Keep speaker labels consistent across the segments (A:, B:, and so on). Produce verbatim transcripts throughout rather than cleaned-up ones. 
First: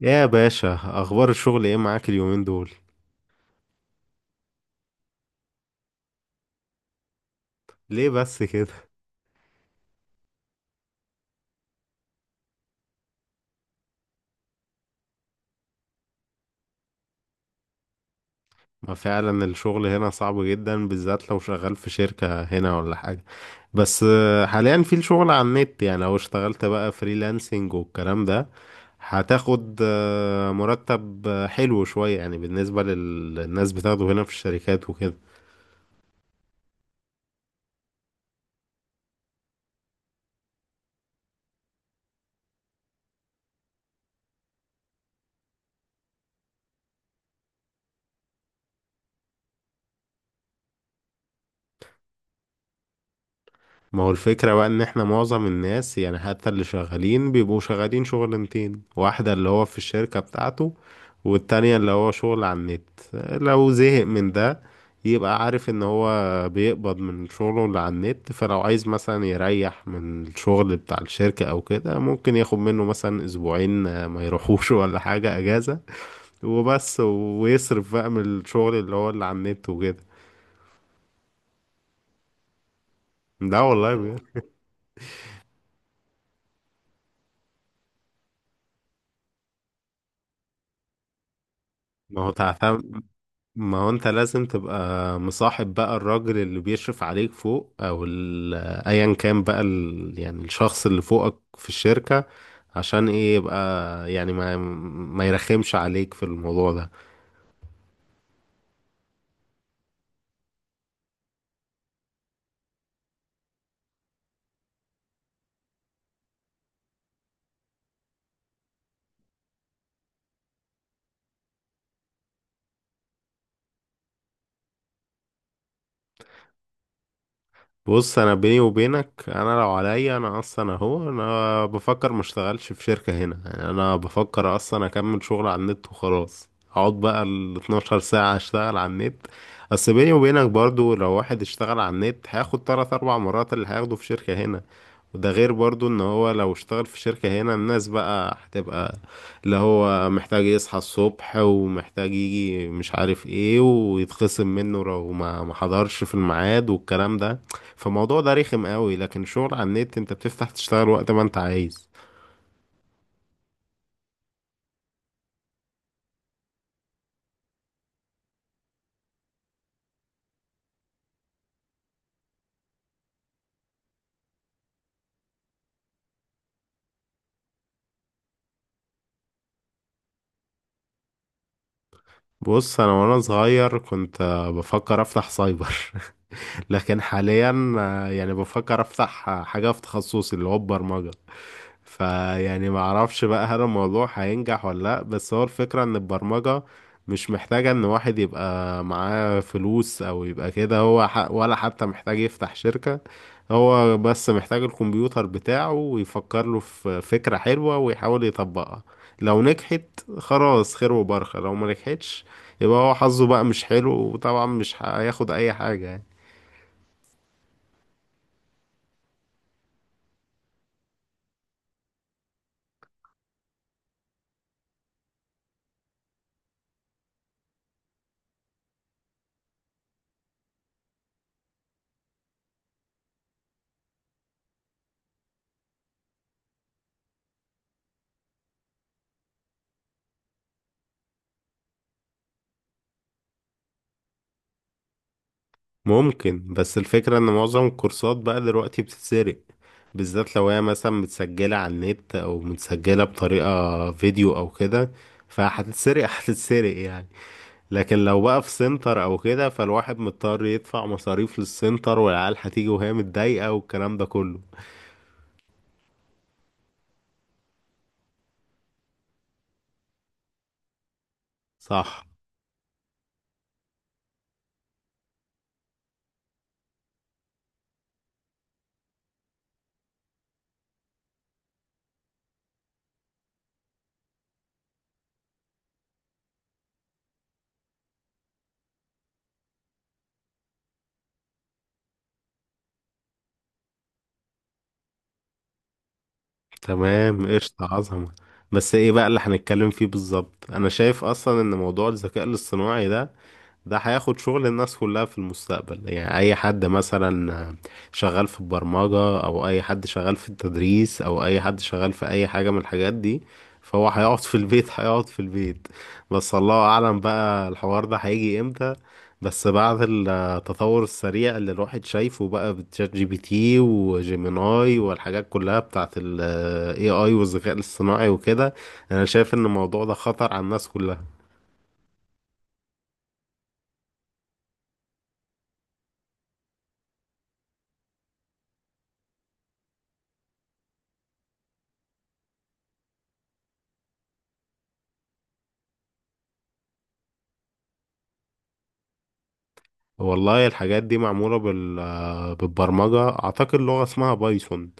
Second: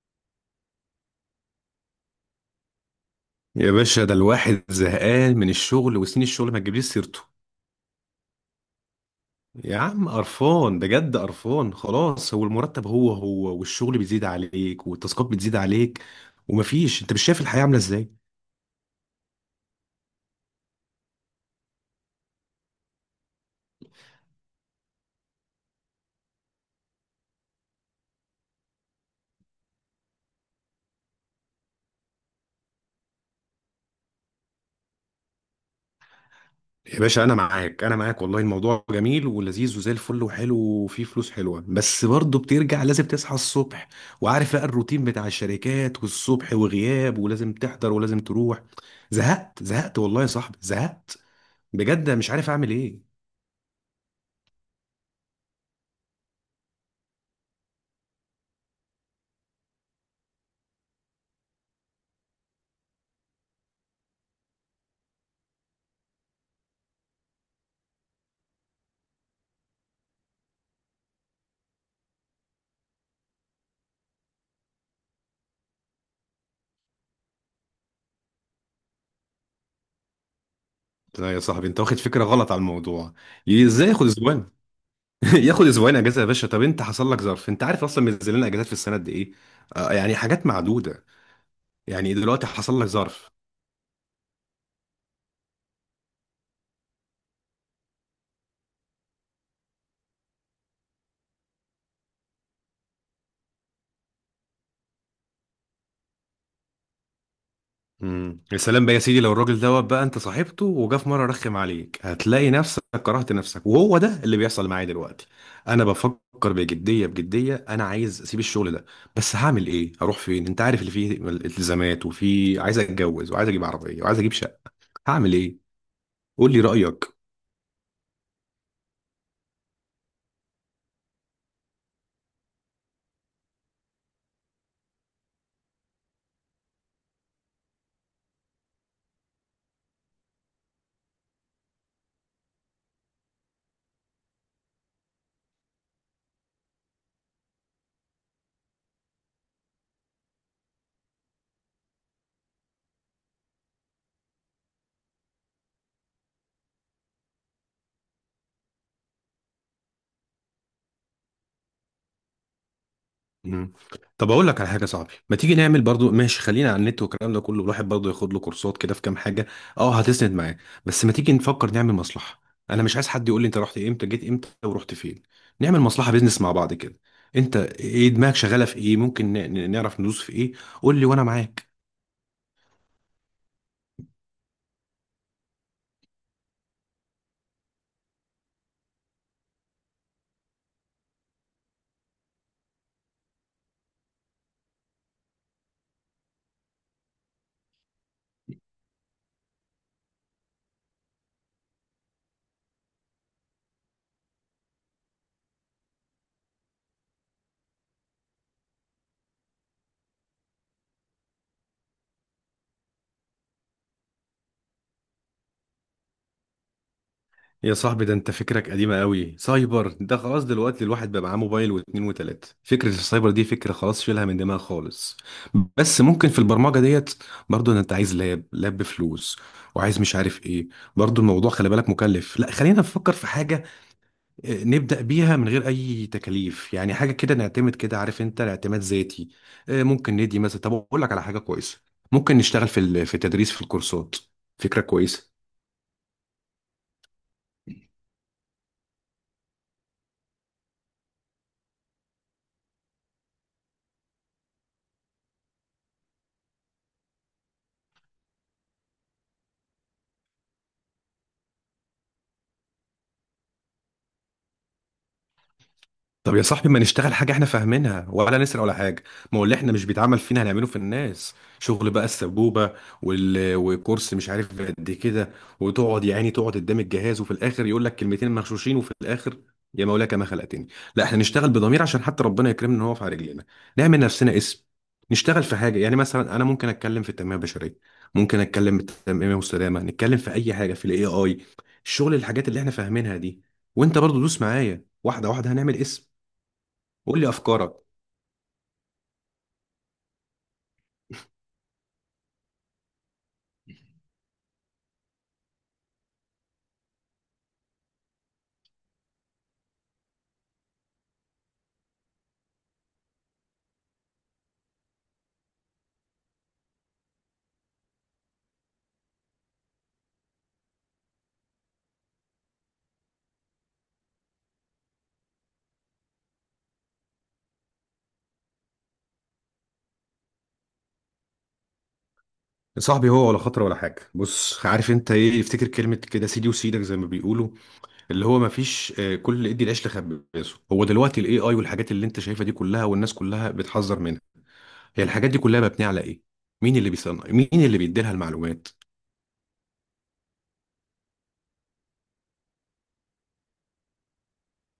A: يا باشا، اخبار الشغل ايه معاك اليومين دول؟
B: يا باشا، ده الواحد زهقان من الشغل وسنين الشغل ما تجيبليش سيرته.
A: ليه بس كده؟
B: يا عم قرفان بجد قرفان خلاص، هو المرتب هو هو والشغل بيزيد عليك والتاسكات بتزيد عليك ومفيش. انت مش شايف الحياة عاملة ازاي؟
A: ما فعلا الشغل هنا صعب جدا، بالذات لو شغال في شركة هنا ولا حاجة. بس آه، حاليا في الشغل على النت. يعني لو اشتغلت بقى فريلانسنج والكلام ده هتاخد آه، مرتب آه، حلو شوية يعني بالنسبة للناس بتاخده هنا في الشركات وكده.
B: يا باشا انا معاك انا معاك، والله الموضوع جميل ولذيذ وزي الفل وحلو وفيه فلوس حلوة، بس برضه بترجع لازم تصحى الصبح وعارف بقى الروتين بتاع الشركات والصبح وغياب ولازم تحضر ولازم تروح. زهقت زهقت والله يا صاحبي زهقت. بجد مش عارف اعمل ايه.
A: ما هو الفكرة بقى ان احنا معظم الناس، يعني حتى اللي شغالين، بيبقوا شغالين شغلانتين: واحدة اللي هو في الشركة بتاعته، والتانية اللي هو شغل على النت. لو زهق من ده يبقى عارف ان هو بيقبض من شغله اللي على النت، فلو عايز مثلا يريح من الشغل بتاع الشركة او كده ممكن ياخد منه مثلا اسبوعين آه، ما يروحوش، ولا حاجة اجازة، وبس، ويصرف بقى من الشغل اللي هو اللي على النت وكده.
B: لا يا صاحبي، انت واخد فكره غلط على الموضوع.
A: لا
B: ي- ازاي
A: والله
B: ياخد
A: بجد.
B: اسبوعين؟ ياخد اسبوعين اجازه؟ يا باشا طب انت حصل لك ظرف؟ انت عارف اصلا منزل لنا اجازات في السنه قد ايه؟ آه يعني حاجات معدوده. يعني
A: ما هو
B: دلوقتي حصل لك
A: تعتمد.
B: ظرف؟
A: ما هو انت لازم تبقى مصاحب بقى الراجل اللي بيشرف عليك فوق، او ال- ايا كان بقى ال... يعني الشخص اللي فوقك في الشركة، عشان ايه يبقى يعني ما ما يرخمش عليك في الموضوع ده.
B: امم يا سلام بقى يا سيدي، لو الراجل دوت بقى انت صاحبته وجا في مره رخم عليك، هتلاقي نفسك كرهت نفسك، وهو ده اللي بيحصل معايا دلوقتي. انا بفكر بجديه بجديه، انا عايز اسيب الشغل ده. بس هعمل ايه؟ هروح فين؟ انت عارف اللي فيه التزامات وفي عايز اتجوز وعايز اجيب عربيه وعايز اجيب شقه. هعمل ايه؟ قول لي رايك.
A: بص، انا بيني وبينك انا لو عليا، انا اصلا اهو انا بفكر ما اشتغلش في شركة هنا. يعني انا بفكر اصلا اكمل شغل على النت وخلاص، اقعد بقى ال اتناشر ساعة اشتغل على النت. بس بيني وبينك برضو لو واحد اشتغل على النت هياخد تلات اربع مرات اللي هياخده في شركة هنا. وده غير برضو ان هو لو اشتغل في شركة هنا الناس بقى هتبقى اللي هو محتاج يصحى الصبح، ومحتاج يجي مش عارف ايه، ويتخصم منه لو ما ما حضرش في الميعاد، والكلام ده. فالموضوع ده رخم قوي، لكن شغل على النت انت بتفتح تشتغل وقت ما انت عايز.
B: مم. طب اقول لك على حاجه يا صاحبي، ما تيجي نعمل برضو ماشي، خلينا على النت والكلام ده كله، الواحد برضو ياخد له كورسات كده في كام حاجه. اه هتسند معاه. بس ما تيجي نفكر نعمل مصلحه؟ انا مش عايز حد يقول لي انت رحت امتى جيت امتى ورحت فين. نعمل مصلحه بيزنس مع بعض كده. انت ايه دماغك شغاله في ايه؟ ممكن ن- ن- نعرف ندوس في ايه. قول لي وانا معاك.
A: بص، انا وانا صغير كنت آه، بفكر افتح سايبر. لكن حاليا آه، يعني بفكر افتح آه، حاجة في تخصصي اللي هو البرمجة. فيعني ما اعرفش بقى هل الموضوع هينجح ولا لا، بس هو الفكرة ان البرمجة مش محتاجة ان واحد يبقى معاه فلوس او يبقى كده هو ح... ولا حتى محتاج يفتح شركة. هو بس محتاج الكمبيوتر بتاعه ويفكر له في فكرة حلوة ويحاول يطبقها. لو نجحت خلاص، خير وبركة. لو ما نجحتش يبقى هو حظه بقى مش حلو، وطبعا مش هياخد اي حاجة يعني.
B: يا صاحبي ده انت فكرك قديمة قوي، سايبر ده خلاص، دلوقتي الواحد بقى معاه موبايل واتنين وتلاتة. فكرة السايبر دي فكرة خلاص شيلها من دماغ خالص. بس ممكن في البرمجة ديت، برضو ان انت عايز لاب لاب بفلوس، وعايز مش عارف ايه. برضو الموضوع خلي بالك مكلف. لا خلينا نفكر في حاجة اه، نبدأ بيها من غير اي تكاليف، يعني حاجة كده نعتمد كده، عارف انت اعتماد ذاتي. اه، ممكن ندي مثلا، طب اقول لك على حاجة كويسة، ممكن نشتغل في ال- في التدريس في الكورسات. فكرة كويسة.
A: ممكن، بس الفكرة ان معظم الكورسات بقى دلوقتي بتتسرق، بالذات لو هي مثلا متسجلة على النت او متسجلة بطريقة فيديو او كده، فهتتسرق. هتتسرق يعني. لكن لو بقى في سنتر او كده فالواحد مضطر يدفع مصاريف للسنتر، والعيال هتيجي وهي متضايقة والكلام ده كله.
B: طب يا صاحبي، ما نشتغل حاجة احنا فاهمينها ولا نسرق ولا حاجة. ما هو اللي احنا مش بيتعمل فينا هنعمله في الناس، شغل بقى
A: صح.
B: السبوبة. وال... وكورس مش عارف قد كده، وتقعد يا عيني تقعد قدام الجهاز وفي الآخر يقول لك كلمتين مغشوشين، وفي الآخر يا مولاك ما خلقتني. لا، احنا نشتغل بضمير عشان حتى ربنا يكرمنا، ان هو في على رجلينا. نعمل نفسنا اسم. نشتغل في حاجة، يعني مثلا انا ممكن اتكلم في التنمية البشرية، ممكن اتكلم في التنمية المستدامة، نتكلم في اي حاجة في الاي اي. الشغل، الحاجات اللي احنا فاهمينها دي. وانت برضو دوس معايا واحدة واحدة، هنعمل اسم. قول لي
A: تمام،
B: افكارك.
A: قشطة، عظمة. بس ايه بقى اللي هنتكلم فيه بالظبط؟ انا شايف اصلا ان موضوع الذكاء الاصطناعي ده، ده هياخد شغل الناس كلها في المستقبل. يعني أي حد مثلا شغال في البرمجة، أو أي حد شغال في التدريس، أو أي حد شغال في أي حاجة من الحاجات دي، فهو هيقعد في البيت. هيقعد في البيت. بس الله أعلم بقى الحوار ده هيجي إمتى، بس بعد التطور السريع اللي الواحد شايفه بقى بتشات جي بي تي وجيميناي والحاجات كلها بتاعت ال إيه آي والذكاء الاصطناعي وكده، أنا شايف إن الموضوع ده خطر على الناس كلها.
B: يا صاحبي هو ولا خطر ولا حاجه. بص عارف انت ايه؟ افتكر كلمه كده، سيدي وسيدك زي ما بيقولوا، اللي هو ما فيش. آه، كل ادي العيش لخبازه. هو دلوقتي الاي اي والحاجات اللي انت شايفها دي كلها والناس كلها بتحذر منها، هي الحاجات دي كلها مبنيه على ايه؟ مين اللي بيصنع؟ مين اللي بيديلها المعلومات؟
A: والله الحاجات دي معمولة بال... بالبرمجة، أعتقد لغة اسمها بايثون.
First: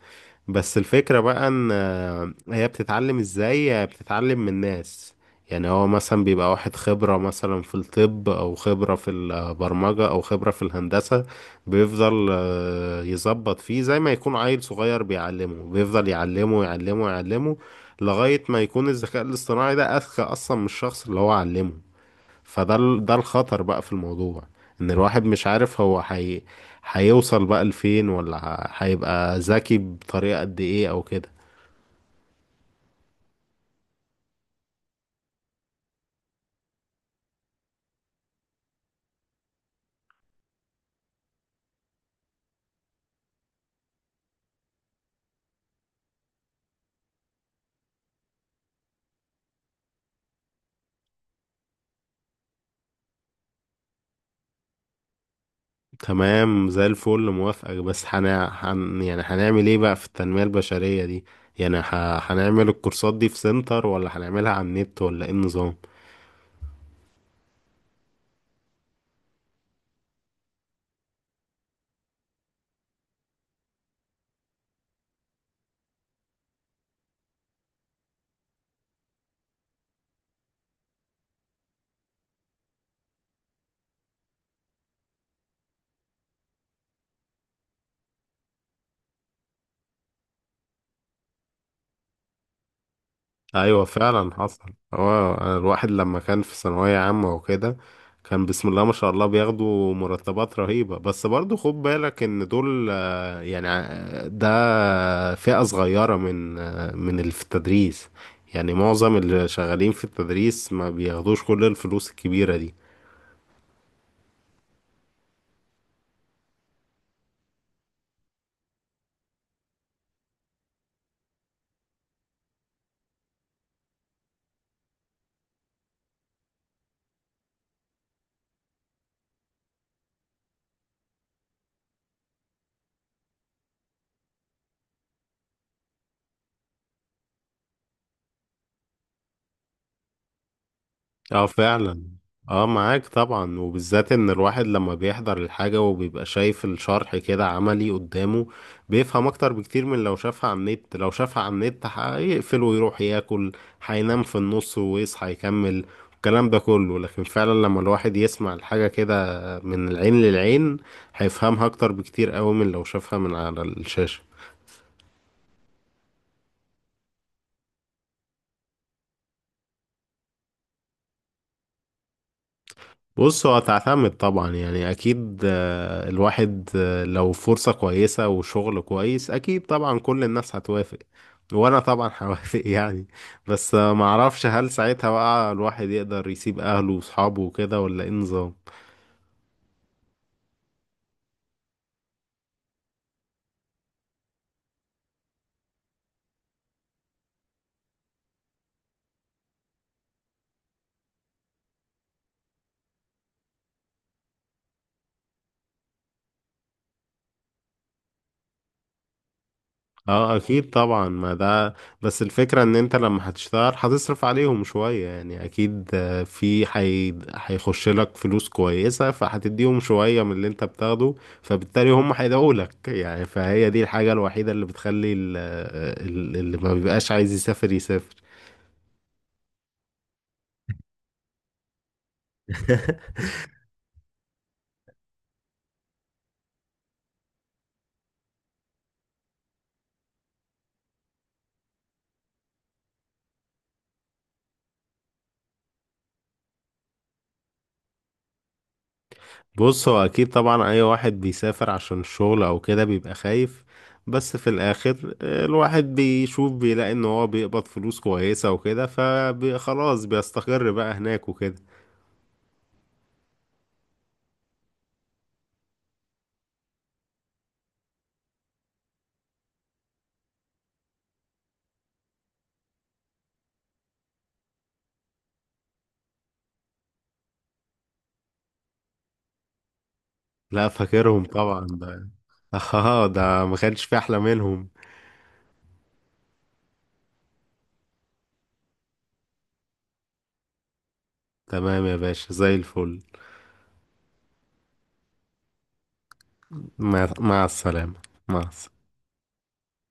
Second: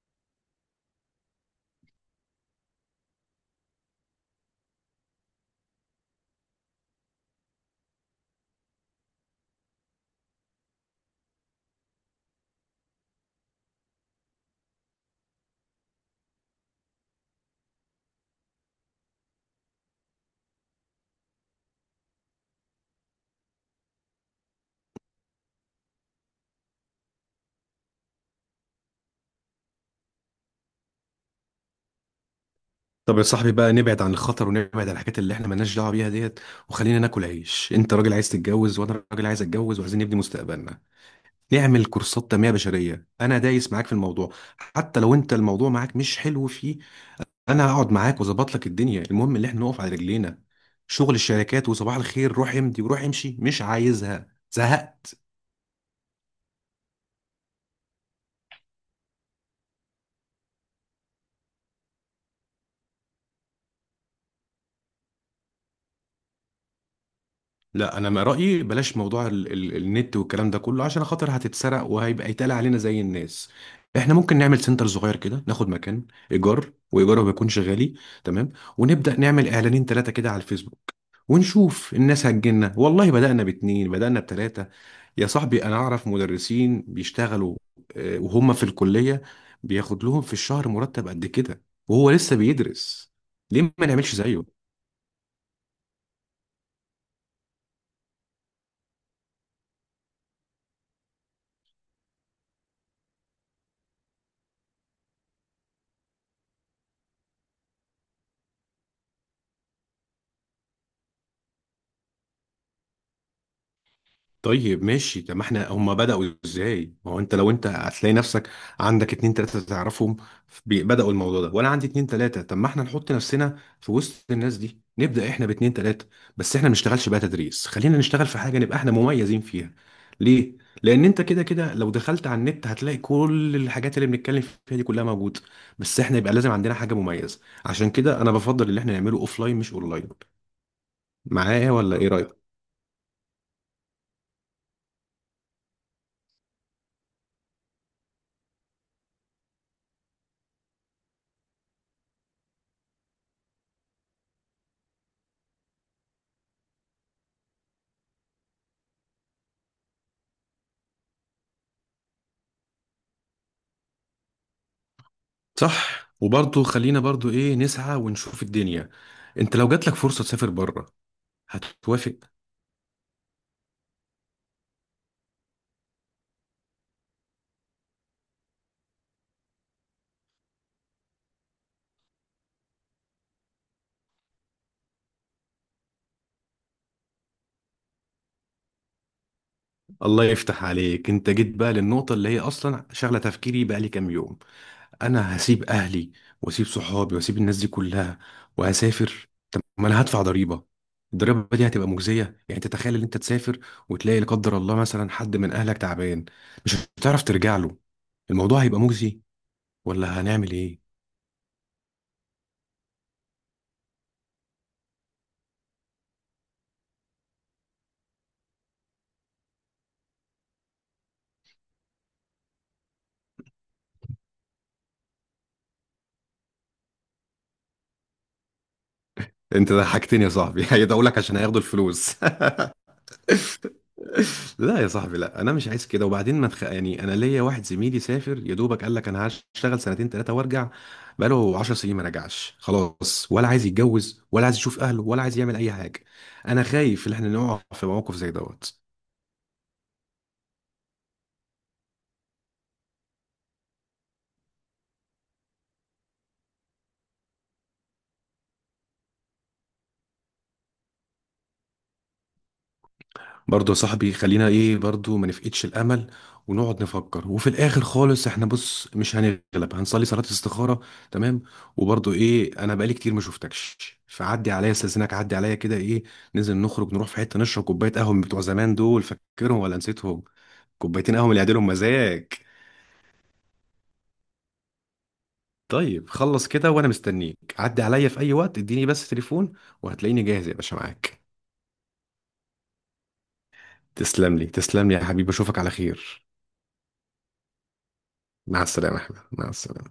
A: بس الفكرة بقى إن آه، هي بتتعلم إزاي؟ هي بتتعلم من الناس. يعني هو مثلا بيبقى واحد خبرة مثلا في الطب، أو خبرة في البرمجة، أو خبرة في الهندسة، بيفضل آه، يظبط فيه زي ما يكون عيل صغير بيعلمه، بيفضل يعلمه يعلمه يعلمه لغاية ما يكون الذكاء الاصطناعي ده أذكى أصلا من الشخص اللي هو علمه. فده ال- ده الخطر بقى في الموضوع، ان الواحد مش عارف هو حي... هيوصل بقى لفين، ولا ه- هيبقى ذكي بطريقة قد ايه او كده.
B: طب يا صاحبي بقى نبعد عن الخطر ونبعد عن الحاجات اللي احنا مالناش دعوه بيها ديت، وخلينا ناكل عيش. انت راجل عايز تتجوز وانا راجل عايز اتجوز، وعايزين نبني مستقبلنا. نعمل كورسات تنميه بشريه، انا دايس معاك في الموضوع. حتى لو انت الموضوع معاك مش حلو فيه، انا هقعد معاك واظبط لك الدنيا. المهم ان احنا نقف على رجلينا. شغل الشركات وصباح الخير روح امضي وروح امشي مش عايزها، زهقت.
A: تمام زي الفل، موافقك. بس هن... هن... يعني هنعمل ايه بقى في التنمية البشرية دي؟ يعني ه... هنعمل الكورسات دي في سنتر ولا هنعملها على النت ولا ايه النظام؟
B: لا انا ما رايي، بلاش موضوع ال ال النت والكلام ده كله عشان خاطر هتتسرق وهيبقى يتقال علينا زي الناس. احنا ممكن نعمل سنتر صغير كده، ناخد مكان ايجار وايجاره بيكونش غالي. تمام. ونبدا نعمل اعلانين ثلاثه كده على الفيسبوك ونشوف الناس هتجيلنا. والله بدأنا باتنين، بدأنا بتلاتة. يا صاحبي أنا أعرف مدرسين بيشتغلوا آه، وهم في الكلية، بياخد لهم في الشهر مرتب قد كده وهو لسه بيدرس. ليه
A: ايوه
B: ما نعملش
A: فعلا
B: زيه؟
A: حصل. هو الواحد لما كان في ثانوية عامة وكده كان بسم الله ما شاء الله بياخدوا مرتبات رهيبة، بس برضو خد بالك ان دول يعني ده فئة صغيرة من من اللي في التدريس. يعني معظم اللي شغالين في التدريس ما بياخدوش كل الفلوس الكبيرة دي.
B: طيب ماشي. طب ما احنا هم بدأوا ازاي؟ ما هو انت لو انت هتلاقي نفسك عندك اتنين تلاتة تعرفهم بي- بدأوا الموضوع ده، وانا عندي اتنين تلاتة. طب ما احنا نحط نفسنا في وسط الناس دي، نبدأ احنا باتنين تلاتة. بس احنا ما نشتغلش بقى تدريس، خلينا نشتغل في حاجة نبقى احنا مميزين فيها. ليه؟ لأن انت كده كده لو دخلت على النت هتلاقي كل الحاجات اللي بنتكلم فيها دي كلها موجودة. بس احنا يبقى لازم عندنا حاجة مميزة. عشان كده انا بفضل اللي احنا نعمله اوفلاين مش اونلاين.
A: اه
B: معايا ولا
A: فعلا.
B: ايه؟
A: اه معاك طبعا، وبالذات ان الواحد لما بيحضر الحاجة وبيبقى شايف الشرح كده عملي قدامه بيفهم اكتر بكتير من لو شافها على النت. لو شافها على النت هيقفل ويروح ياكل، هينام في النص ويصحى يكمل الكلام ده كله. لكن فعلا لما الواحد يسمع الحاجة كده من العين للعين هيفهمها اكتر بكتير قوي من لو شافها من على الشاشة.
B: صح. وبرضه خلينا برضه ايه، نسعى ونشوف الدنيا. انت لو جاتلك فرصة تسافر بره، هتوافق؟
A: بص، هو هتعتمد طبعا. يعني اكيد آه، الواحد آه، لو فرصة كويسة وشغل كويس اكيد طبعا كل الناس هتوافق، وانا طبعا هوافق. يعني بس آه، معرفش هل ساعتها بقى الواحد يقدر يسيب اهله واصحابه وكده ولا ايه نظام.
B: الله يفتح عليك، انت جيت بقى للنقطة اللي هي اصلا شغلة تفكيري بقى لي كام يوم. انا هسيب اهلي واسيب صحابي واسيب الناس دي كلها وهسافر. طب ما انا هدفع ضريبة، الضريبة دي هتبقى مجزية؟ يعني تتخيل ان انت تسافر وتلاقي لا قدر الله مثلا حد من اهلك تعبان، مش هتعرف ترجع له. الموضوع هيبقى مجزي؟ ولا
A: اه
B: هنعمل
A: اكيد
B: ايه؟
A: طبعا ما ده، بس الفكرة ان انت لما هتشتغل هتصرف عليهم شوية. يعني اكيد آه، في حي... هيخش لك فلوس كويسة، فهتديهم شوية من اللي انت بتاخده، فبالتالي هم هيدعوا لك. يعني فهي دي الحاجة الوحيدة اللي بتخلي ال... ال- اللي ما بيبقاش عايز يسافر يسافر.
B: انت ضحكتني يا صاحبي. هيدعوا لك عشان هياخدوا الفلوس. لا يا صاحبي لا، انا مش عايز كده. وبعدين ما تخ... يعني انا ليا واحد زميلي سافر يا دوبك، قال لك انا هشتغل سنتين ثلاثه وارجع، بقاله 10 سنين ما رجعش خلاص، ولا عايز يتجوز ولا عايز يشوف اهله ولا عايز يعمل اي حاجه. انا خايف ان احنا نقع في موقف زي دوت.
A: بص، هو اكيد طبعا اي واحد بيسافر عشان الشغل او كده بيبقى خايف، بس في الاخر آه، الواحد بيشوف بيلاقي ان هو بيقبض فلوس كويسة وكده فخلاص بيستقر بقى هناك وكده.
B: برضه يا صاحبي خلينا ايه، برضه ما نفقدش الامل، ونقعد نفكر. وفي الاخر خالص احنا بص مش هنغلب، هنصلي صلاة الاستخارة. تمام. وبرضه ايه، انا بقالي كتير ما شفتكش، فعدي عليا. استاذنك عدي عليا كده، ايه ننزل نخرج نروح في حتة نشرب كوباية قهوة من بتوع زمان؟ دول فاكرهم ولا نسيتهم؟
A: لا
B: كوبايتين
A: فاكرهم
B: قهوة من اللي
A: طبعا
B: يعدلهم
A: ده.
B: مزاج.
A: اه ده ما كانش في احلى منهم.
B: طيب خلص كده، وانا مستنيك عدي عليا في اي وقت، اديني بس تليفون وهتلاقيني جاهز يا باشا معاك.
A: تمام يا باشا، زي الفل.
B: تسلم لي تسلم لي يا حبيبي، اشوفك على خير.
A: مع مع السلامة. مع
B: مع
A: السلامة.
B: السلامة يا احمد مع السلامة.